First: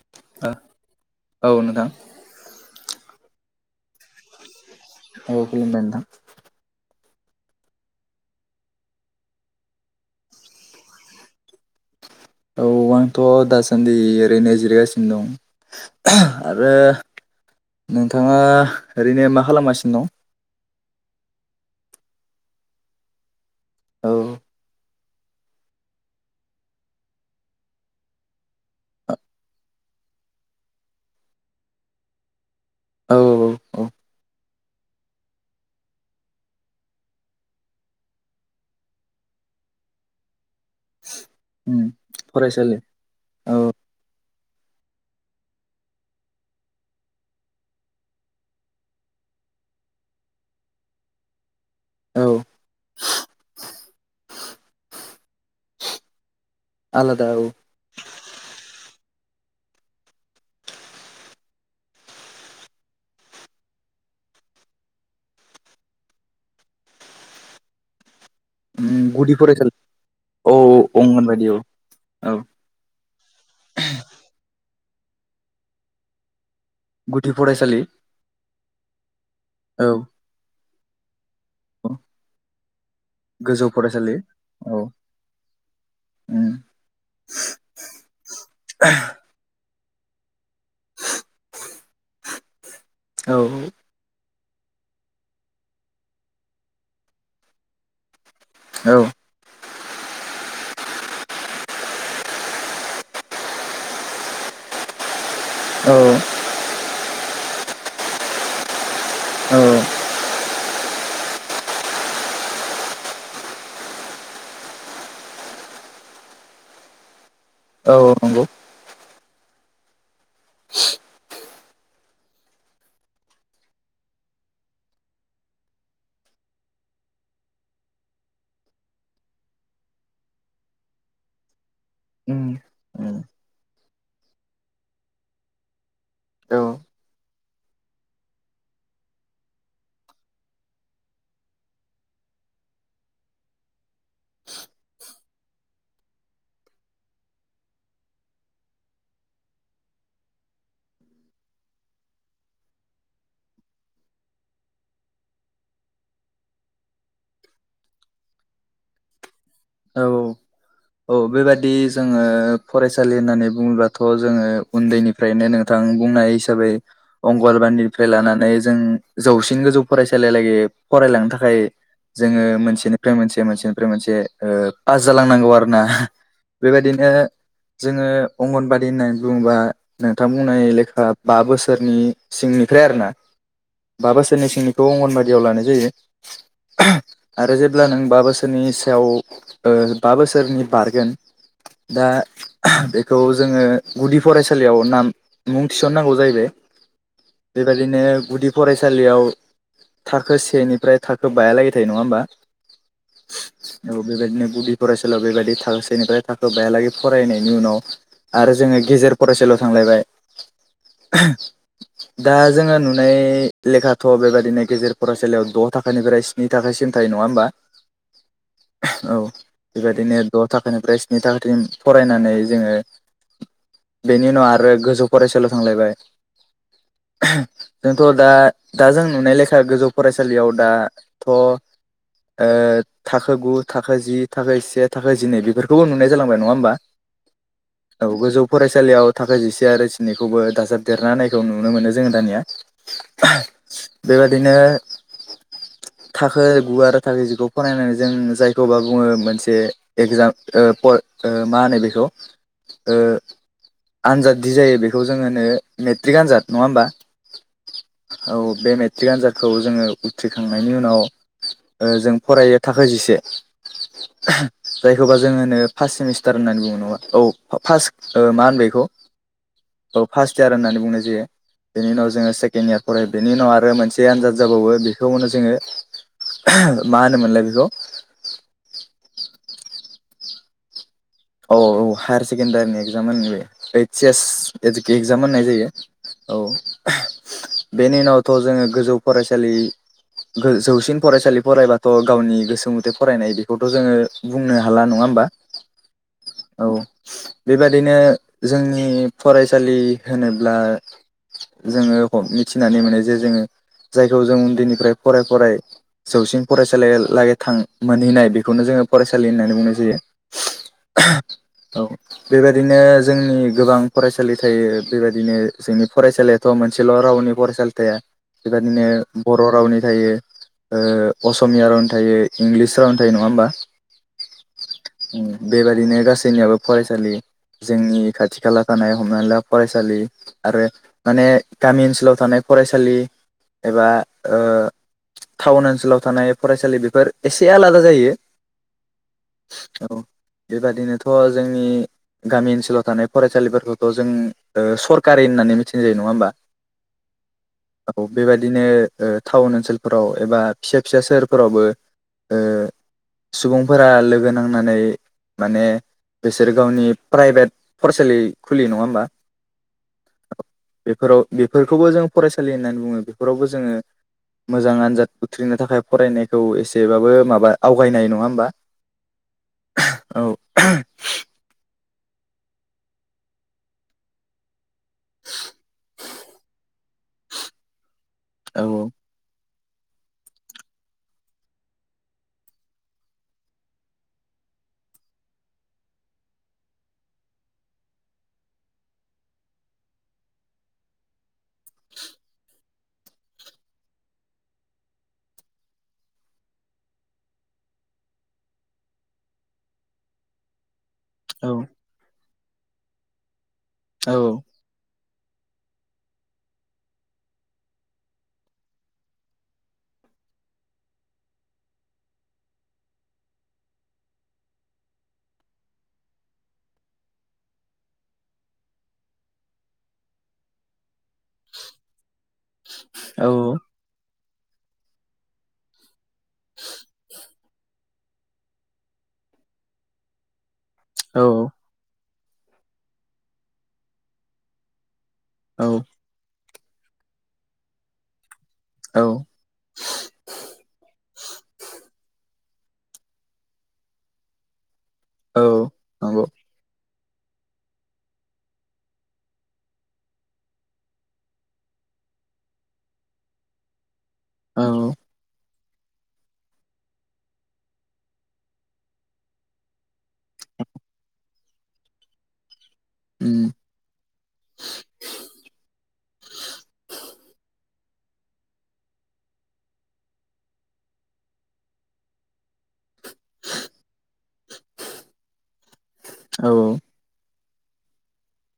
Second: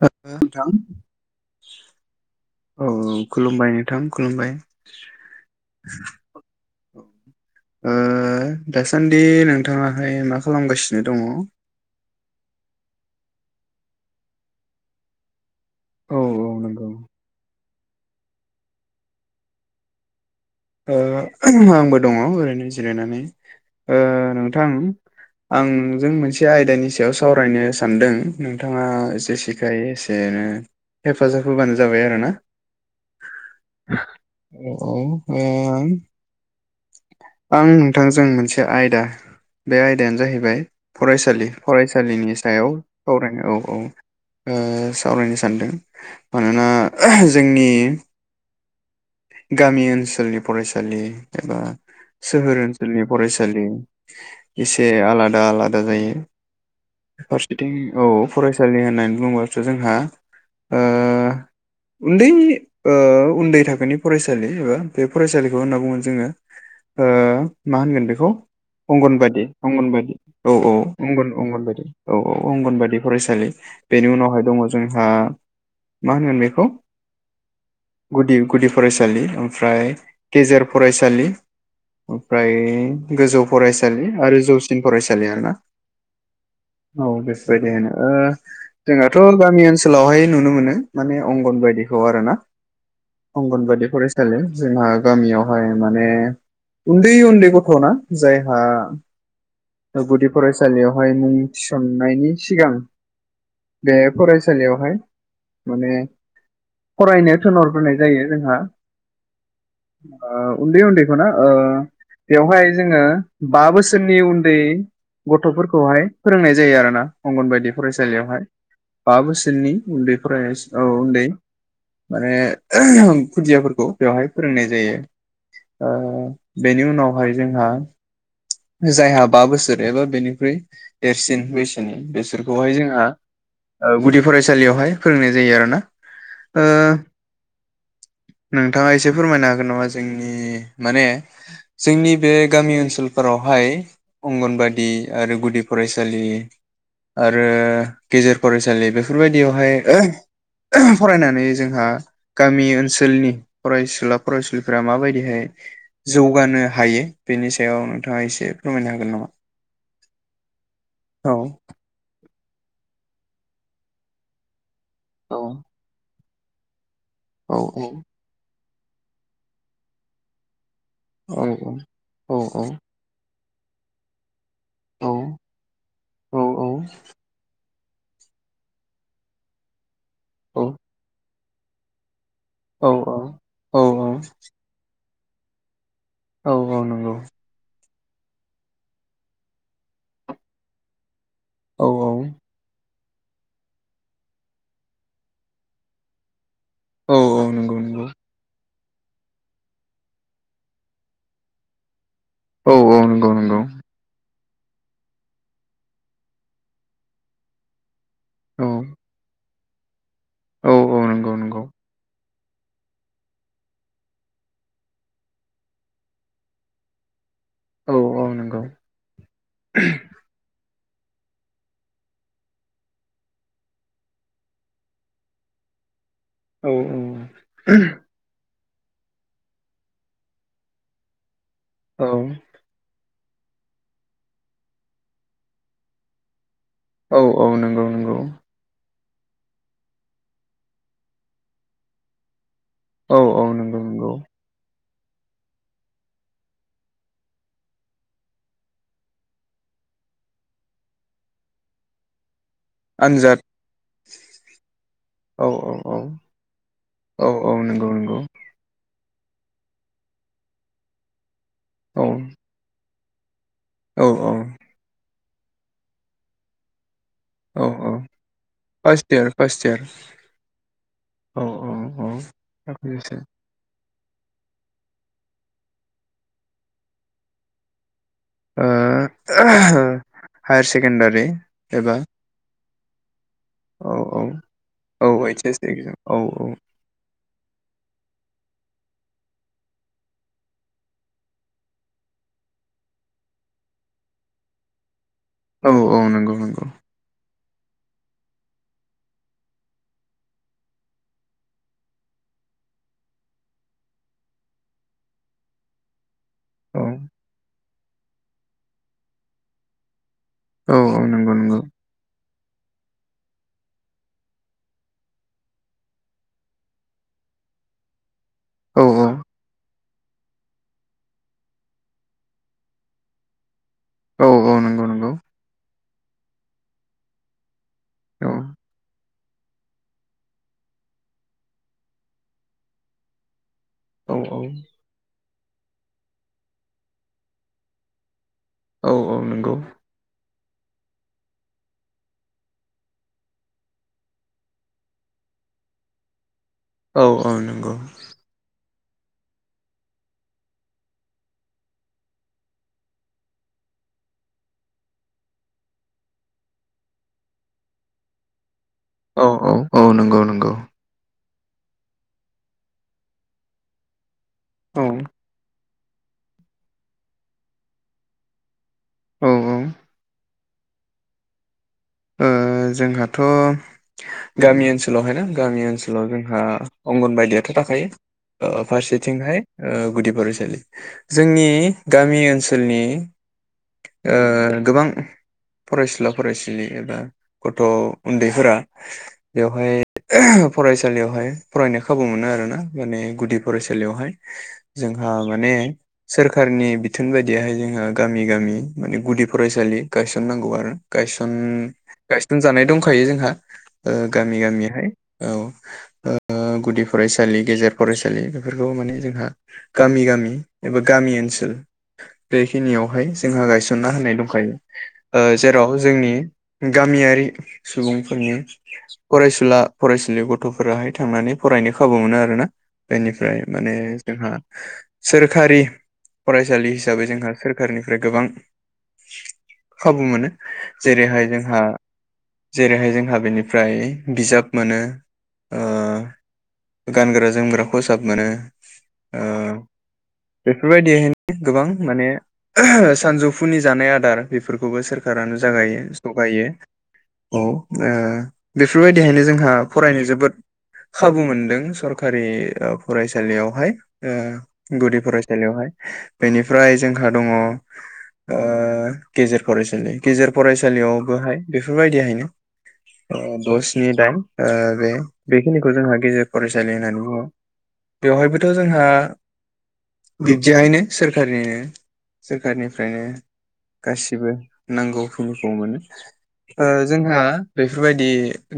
[unintelligible] औ नोंथां नोंथां औ खुलुमबाय नोंथां खुलुमबाय औ खुलुमबाय नोंथां ओ दासान्दि नोंथाङाहाय मा खालामगासिनो दङ? औ आंथ' दासान्दि ओरैनो जिरगासिनो औ दं। औ आरो नंगौ नोंथाङा ओरैनो मा खालामगासिनो दं? ओ आंबो दङ ओरैनो जिरायनानै ओ दं नोंथां आंजों मोनसे आयदानि सायाव सावरायनो सानदों नोंथाङा औ जेसेखायो एसे हेफाजाब होबानो जाबाय आरोना। औ औ औ ओम आं नोंथांजों मोनसे आयदा बे आयदायानो जाहैबाय फरायसालि उम फरायसालिनि सायाव फरायसालि सावरायनाय औ औ। ओ सावरायनो सानदों मानोना जोंनि गामि ओनसोलनि फरायसालि एबा औ सोहोर ओनसोलनि फरायसालि एसे आलादा आलादा जायो। आलादा औ फारसेथिं औ फरायसालि होननानै बुंबाथोथ' जोंहा ओ उन्दै ओ उन्दै थाखोनि फरायसालि एबा बे फरायसालिखौ होनना बुङो जोङो ओ मा होनगोन बेखौ उम गुदि अंगनबादि फरायसालि अंगनबादि औ औ अंगन अंगनबादि औ औ अंगनबादि फरायसालि बेनि उनावहाय दङ जोंहा मा होनगोन बेखौ गुदि फरायसालि गुदि गुदि फरायसालि औ फ्राय गेजेर फरायसालि ओमफ्राय गोजौ फरायसालि आरो औ जौसिन औ फरायसालि आरोना औ बेफोरबायदि होनो ओ जोंहाथ' गामि ओन सोलावहाय नुनो मोनो माने अंगनबादिखौ आरोना औ अंगनबादि फरा सालि जोंहा गामियावहाय माने उन्दै उन्दै गथ'ना जायहा औ गुदि फरायसालियावहाय मुं थिसननायनि सिगां बे फरायसालियावहाय माने औ फरायनो थोनहरग्रोनाय जायो जोंहा औ आ उन्दै उन्दैखौना ओ बेवहाय जोङो बा बोसोरनि उन्दै गथ'फोरखौहाय फोरोंनाय जायो आरोना अंगनबादि औ नंगौ फरायसालियावहाय बा बोसोरनि उन्दै फरायनाय औ उन्दै माने खुदियाफोरखौ बेवहाय फोरोंनाय जायो ओ बेनि उनावहाय जोंहा जायहा बा बोसोर एबा बेनिख्रुइ देरसिन बैसोनि उम बेसोरखौहाय जोंहा उम ओ गुदि फरायसालियावहाय फोरोंनाय जायो आरोना औ ओ नोंथाङा एसे फोरमायनो हागोन नामा जोंनि माने जोंनि बे गामि ओनसोल फोरावहाय अंगनबादि आरो गुदि फरायसालि आरो गेजेर फरायसालि बेफोरबायदियावहाय फरायनानै जोंहा गामि ओनसोलनि फरायसुला फरायसुलिफोरा माबायदिहाय जौगानो हायो बेनि सायाव नोंथाङा एसे फोरमायनो हागोन नामा? औ औ औ बेबादि जोङो फरायसालि होननानै बुङोबथ' जोङो औ उन्दैनिफ्रायनो नोंथां बुंनाय हिसाबै औ अंगनबादिनिफ्राय लानानै जों जौसिन गोजौ फरायसालियालागि फरायलांनो औ थाखाय औ जोङो मोनसेनिफ्राय मोनसे मोनसेनिफ्राय मोनसे ओ‌ पास औ जालांनांगौ आरोोना औ बेबायदिनो जोङो अंगनबादि होननानै बुङोबा नोंथां बुंनाय लेखा बा बोसोरनि सिंनिफ्राय आरोना बा बोसोरनि सिंनिखौ अंगनबादियाव लानाय जायो। औ औ नोंगौ आरो जेब्ला नों बा बोसोरनि सायाव ओ बा बोसोरनि बारगोन औ दा बे खौ जोङो गुदि फरायसालियाव नाम मुं थिसननांगौ जाहैबाय औ औ नंगौ बेबायदिनो नंगौ गुदि फरायसालियाव थाखो सेनिफ्राय थाखो बायालागै थायो नङा होमबा? औ औ नंगौ नंगौ औ बेबायदिनो गुदि फरायसालियाव बेबायदि थाखोसेनिफ्राय थाखो बायालागै फरायनायनि उनाव आरो औ जोङो गेजेर फरायसालियाव थांलायबाय औ औ नंगौ नंगौ दा जोङो नुनाय लेखाथ' बेबादिनो गेजेर फरायसालियाव द' थाखोनिफ्राय स्नि थाखोसिम थायो नङा होमबा? औ औ नंगौ औ बेबायदिनो द' थाखोनिफ्राय स्नि थाखोसिम फरायनानै जोङो बेनि उनाव आरो गोजौ फरायसालियाव थांलायबाय औ औ जोंथ' दा दा जों नुनाय लेखा गोजौ फरायसालियाव दाथ' ओ औ थाखो गु थाखो जि थाखो जिसे थाखो जिनै बेफोरखौबो नुनाय जालांबाय नङा होमबा? औ औ नंगौ औ नंगौ गोजौ फरायसालिआव थाखो जिसे आरो जिनैखौबो दाजाबदेरना होनायखौ नुनो मोनो जोङो दानिया । औ औ नंगौ नंगौ बेबादिनो थाखो गु आरो थाखो जिखौ फरायनानै जों जाय खौबा बुङो मोनसे एगजाम ओ प' ओ मा होनो बेखौ आन्जाद । आनजाद दि जायो बेखौ जों होनो औ मेट्रिक आनजाद नङा होमबा? औ औ नंगौ नंगौ औ बे मे ट्रिक आनजादखौ जोङो उथ्रिखांनायनि उनाव ओ औ जों फरायो थाखो जिसे । औ औ जायखौबा जोङो होनो फार्स्ट सेमिस्टार होननानै बुङो नङा औ फास्ट ओ मा होनबाय इखौ फार्स्ट इयार फार्स्ट इयार औ फार्स्ट इयार होननानै बुंनाय जायो औ । बेनि उनाव औ जोङो सेकेण्ड इयार फरायो बेनि उनाव आरो मोन से आनजाद जाबावो बेखौ होनो जोङो मा होनोमोनलाय बेखौ? ओ ओहो हायारसे औ औ हायार सेकेण्डारिनि एगजाम होन ओइ औ सि एस औ औ एगजाम ओइस होननाय एस जायो एगजाम औ बेनि उनावथ' जोङो गोजौ फरायसालि गो जौसिन फरायसालि फरायबाथ' गावनि गोसो म'थे फरायनाय बेखौथ' जोङो बुंनो हाला नङा होमबा? औ औ नंगौ नंगौ औ । बेबादिनो जोंनि फरायसालि होनोब्ला जोङो ह'म मिथिनानै मोनो जे जोङो जायखौ जों उन्दैनिफ्राय फराय फराय जौसिन औ फरायसालिया लागै थां मोनहैनाय बेखौनो जोङो फरायसालि होननानै बुंनाय जायो । औ औ नंगौ नंगौ । बेबायदिनो जोंनि गोबां फरायसालि थायो बेबायदिनो जोंनि फरायसालियाथ' मोनसेल' राव नि फरायसालि थाया बेबायदिनो औ औ बर' रावनि थायो ओ असमिया रावनि थायो इंलिस रावनि थायो नङा होमबा? औ औ नंगौ नंगौ । बेबायदिनो गासैनियाबो फरायसालि जोंनि औ खाथि खाला थानाय हमना ला फरायसालि आरो माने गामि ओनसोलाव थानाय फरायसालि एबा औ ओ औ टाउन ओनसोलाव थानाय फरायसालि बेफोर एसे आलादा जायो । औ औ नंगौ । बेबादिनोथ' जोंनि गामि ओनसोलाव थानाय फरायसालिफोरखौथ' जों ओ सरकारि होननानै मिथिनाय जायो नङा होमबा? औ औ नंगौ । औ बेबादिनो ओ टाउन ओनसोलफोराव एबा फिसा फिसा सोहोरफोरावबो ओ सुबुंफोरा लोगो नांनानै माने बिसोर गावनि प्राइभेट फरायसालि खुलियो नङा होमबा औ औ औ नंगौ नंगौ बेफोराव बेफोरखौबो जों फरायसालि होननानै बुङो बेफोरावबो जोङो मोजां औ आनजाद उथ्रिनो थाखाय फरायनायखौ एसेबाबो माबा आवगायनाय नङा होमबा औ औ ओ जोंहाथ' गामि ओनसोलाव ओनसोलावहायना गामि ओनसोलाव जोंहा अंगन बायदियाथ' थाखायो औ फारसेथिंहाय ओ गुदि फरायसालि जोंनि गामि ओनसोलनि ओ गोबां फरायसुला फरायसुलि एबा गथ' उन्दैफोरा बेवहाय फरायसालियावहाय फरा नानै खाबु मोनो आरोना माने गुदि फरायसालियावहाय जोंहा माने सोरखारनि बिथोन बायदियाहाय जोंहा गामि गामि माने गुदि फरायसालि गायसन नांगौ आरो गायसन औ गायसन जानाय दंखायो जोंहा औ गामि गामियाहाय औ ओ गुदि फरायसालि गेजेर फरायसालि बेफोरखौ माने जोंहा गामि गामि एबा गामि ओनसोल बेखिनियावहाय जोंहा गायसनना होनाय दंखायो ओ जेराव जोंनि गामियारि सुबुंफोरनि फरायसुला फरायसुलि गथ'फोराहाय थांनानै फरायनो खाबु मोनो आरोना बेनिफ्राय माने जोंहा सोरखारि फरायसालि हिसाबै जोंहा सोरखारनि फ्राय गोबां खाबु मोनो जेरैहाय जों औ जेरैहाय जोंहा बेनिफ्राय बिजाब मोनो। ओ औ गानग्रा जोमग्रा खसाब मोनो। औ ओ बेफोरबायदि हायनो गोबां माने सानजौफुनि जानाय आदार बेफोरखौबो सोरखारानो औ जागायो नंगौ जगायो। औ ओ बेफोरबायदिहायनो जोंहा फरायनो जोबोद खाबु मोनदों सरखारि फरायसालियावहाय औ ओ गुदि फरायसालियावहाय बेनिफ्राय जोंहा दङ ओ गेजेर फरायसालि गेजेर फरायसा बेफोरबायदिहायनो उम द' स्नि दाइन ओ बे बेखिनिखौ जोंहा गेजेर फरायसालि होननानै बुङो। बेवहायबोथ' जोंहा बिबदिहायनो सोरखारनिनो सोरखारनिफ्रायनो गासिबो नांगौ खिनिखौ मोनो औ ओ जोंहा बेफोरबायदि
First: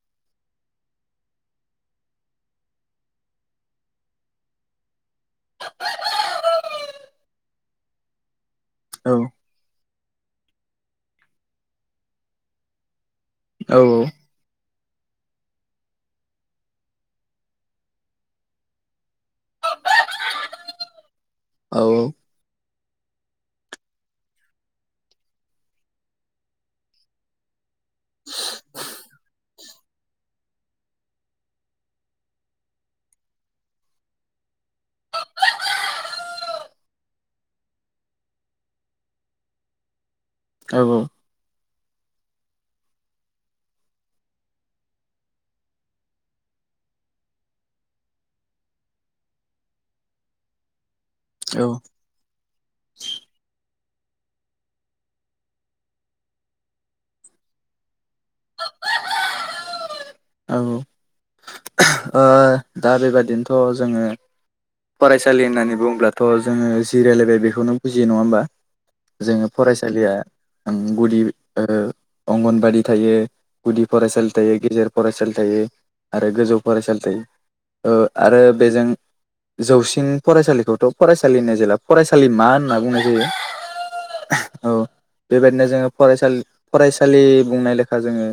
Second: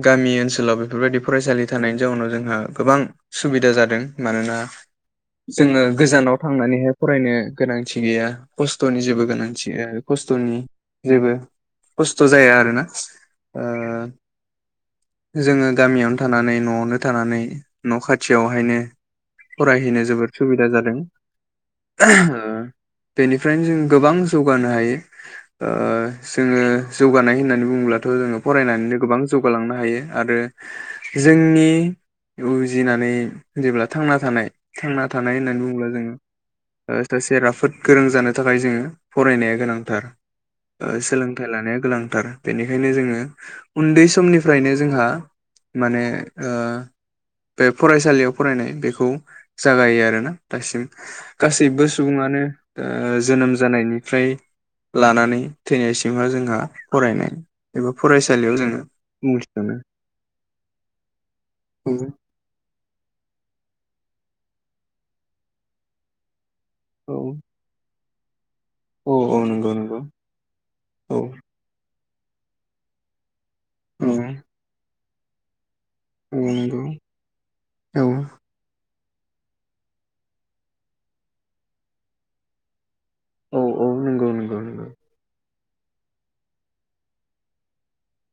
गामि ओनसोलाव बेफोरबायदि फरायसालि थानायनि जाउनाव जोंहा गोबां सुबिदा जादों। मानोना जोङो गोजानाव थांनानैहाय फरायनो गोनांथि गैया खस्थ'नि जेबो गोनांथि गैया। खस्थ'नि जेबो खस्थ' जाया आरोना ओ औ जोङो गामियावनो थानानै न'आवनो थानानै न' खाथियावहायनो फरायहैनो जोबोद सुबिदा जादों ओ बेनिफ्रायनो जों गोबां जौगानो हायो ओ जोङो जौगानाय होननानै बुङोब्लाथ' जोङो फरायनानैनो गोबां जौगालांनो हायो आरो। जोंनि उजिनानै जेब्ला थांना थानाय थांना थानाय होननानै बुङोब्ला जोङो। सासे राफोद गोरों जानो थाखाय जोङो फरायनाया गोनांथार। औ सोलोंथाइ लानाया गोनांथार बेनिखायनो जोङो उन्दै समनिफ्रायनो जोंहा माने ओ बे फरायसालियाव फरायनाय बेखौ जागायो आरोना दासिम गासैबो सुबुङानो ओ जोनोम जानायनिफ्राय लानानै थैनायसिमहा जोंहा फरायनाय एबा फरायसालियाव जोङो मुं थिसनो। औ औ अ दा बेबादिनोथ' जोङो फरायसालि होननानै बुङोब्लाथ' जोङो जि औ रायलायबाय बेखौनो बुजियो नङा होमबा? औ औ जोङो नंगौ नंगौ फरायसालिया औ गुदि अ अंगनबादि थायो। गुदि औ फरायसालि थायो गेजेर फरायसालि थायो। आरो औ गोजौ नंगौ फरायसालि थायो ओ औ आरो बेजों जौसिन फरायसालिखौथ' फरायसालि होननाय जेला फरायसालि मा होनना बुंनाय जायो औ औ नंगौ नंगौ औ नंगौ बेबायदिनो जों फरायसाल फरायसालि बुंनाय लेखा जोङो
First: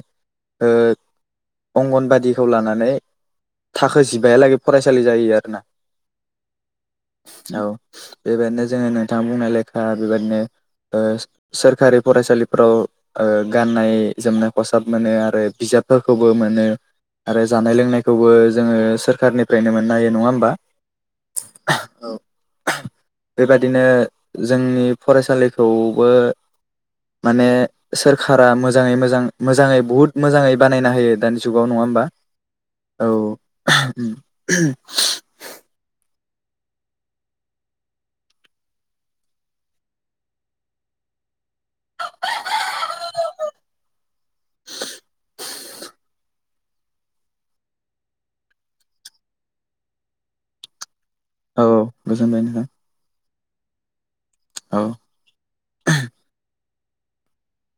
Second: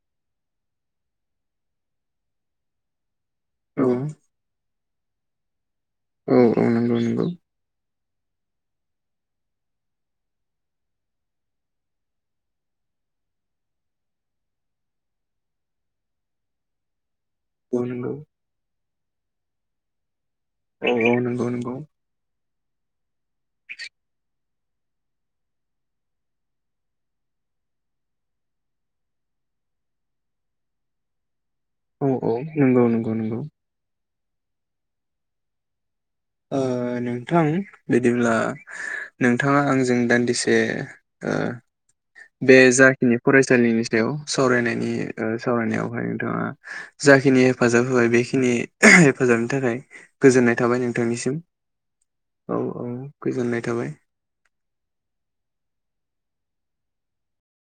ओ अंगनबादिखौ लानानै औ थाखो जिबाहालागै फरायसालि जायो आरोना। औ औ नंगौ नंगौ। औ बेबायदिनो जोङो नोंथाङा बुंनाय लेखा बेबायदिनो ओ सोरखारि फरायसालिफ्राव ओ गाननाय जोमनाय फसाब मोनो आरो बिजाबफोरखौ खौबो मोनो आरो जानाय औ नंगौ लोंनायखौबो जोङो सोरखारनिफ्रायनो मोननो हायो नङा होमबा? औऔ नंगौ नंगौ। बेबादिनो जोंनि फरायसालिखौबो माने सोरखारा मोजाङै मोजां मोजाङै बुहुत मोजाङै बानायना होयो दानि जुगाव नङा होमबा औ औ नंगौ औ। नंगौ नंगौ ओ। अ नोंथां बिदिब्ला नोंथाङा आंजों दान्दिसे अ बे जाखिनि फरायसालिनि सायाव सावरायनायनि सावरायनायावहाय नोंथाङा जाखिनि हेफाजाब होबाय बेखिनि हेफाजाबनि थाखाय गोजोननाय थाबाय नों औ गोजोनबाय नोंथां गोजोननाय थाबाय औ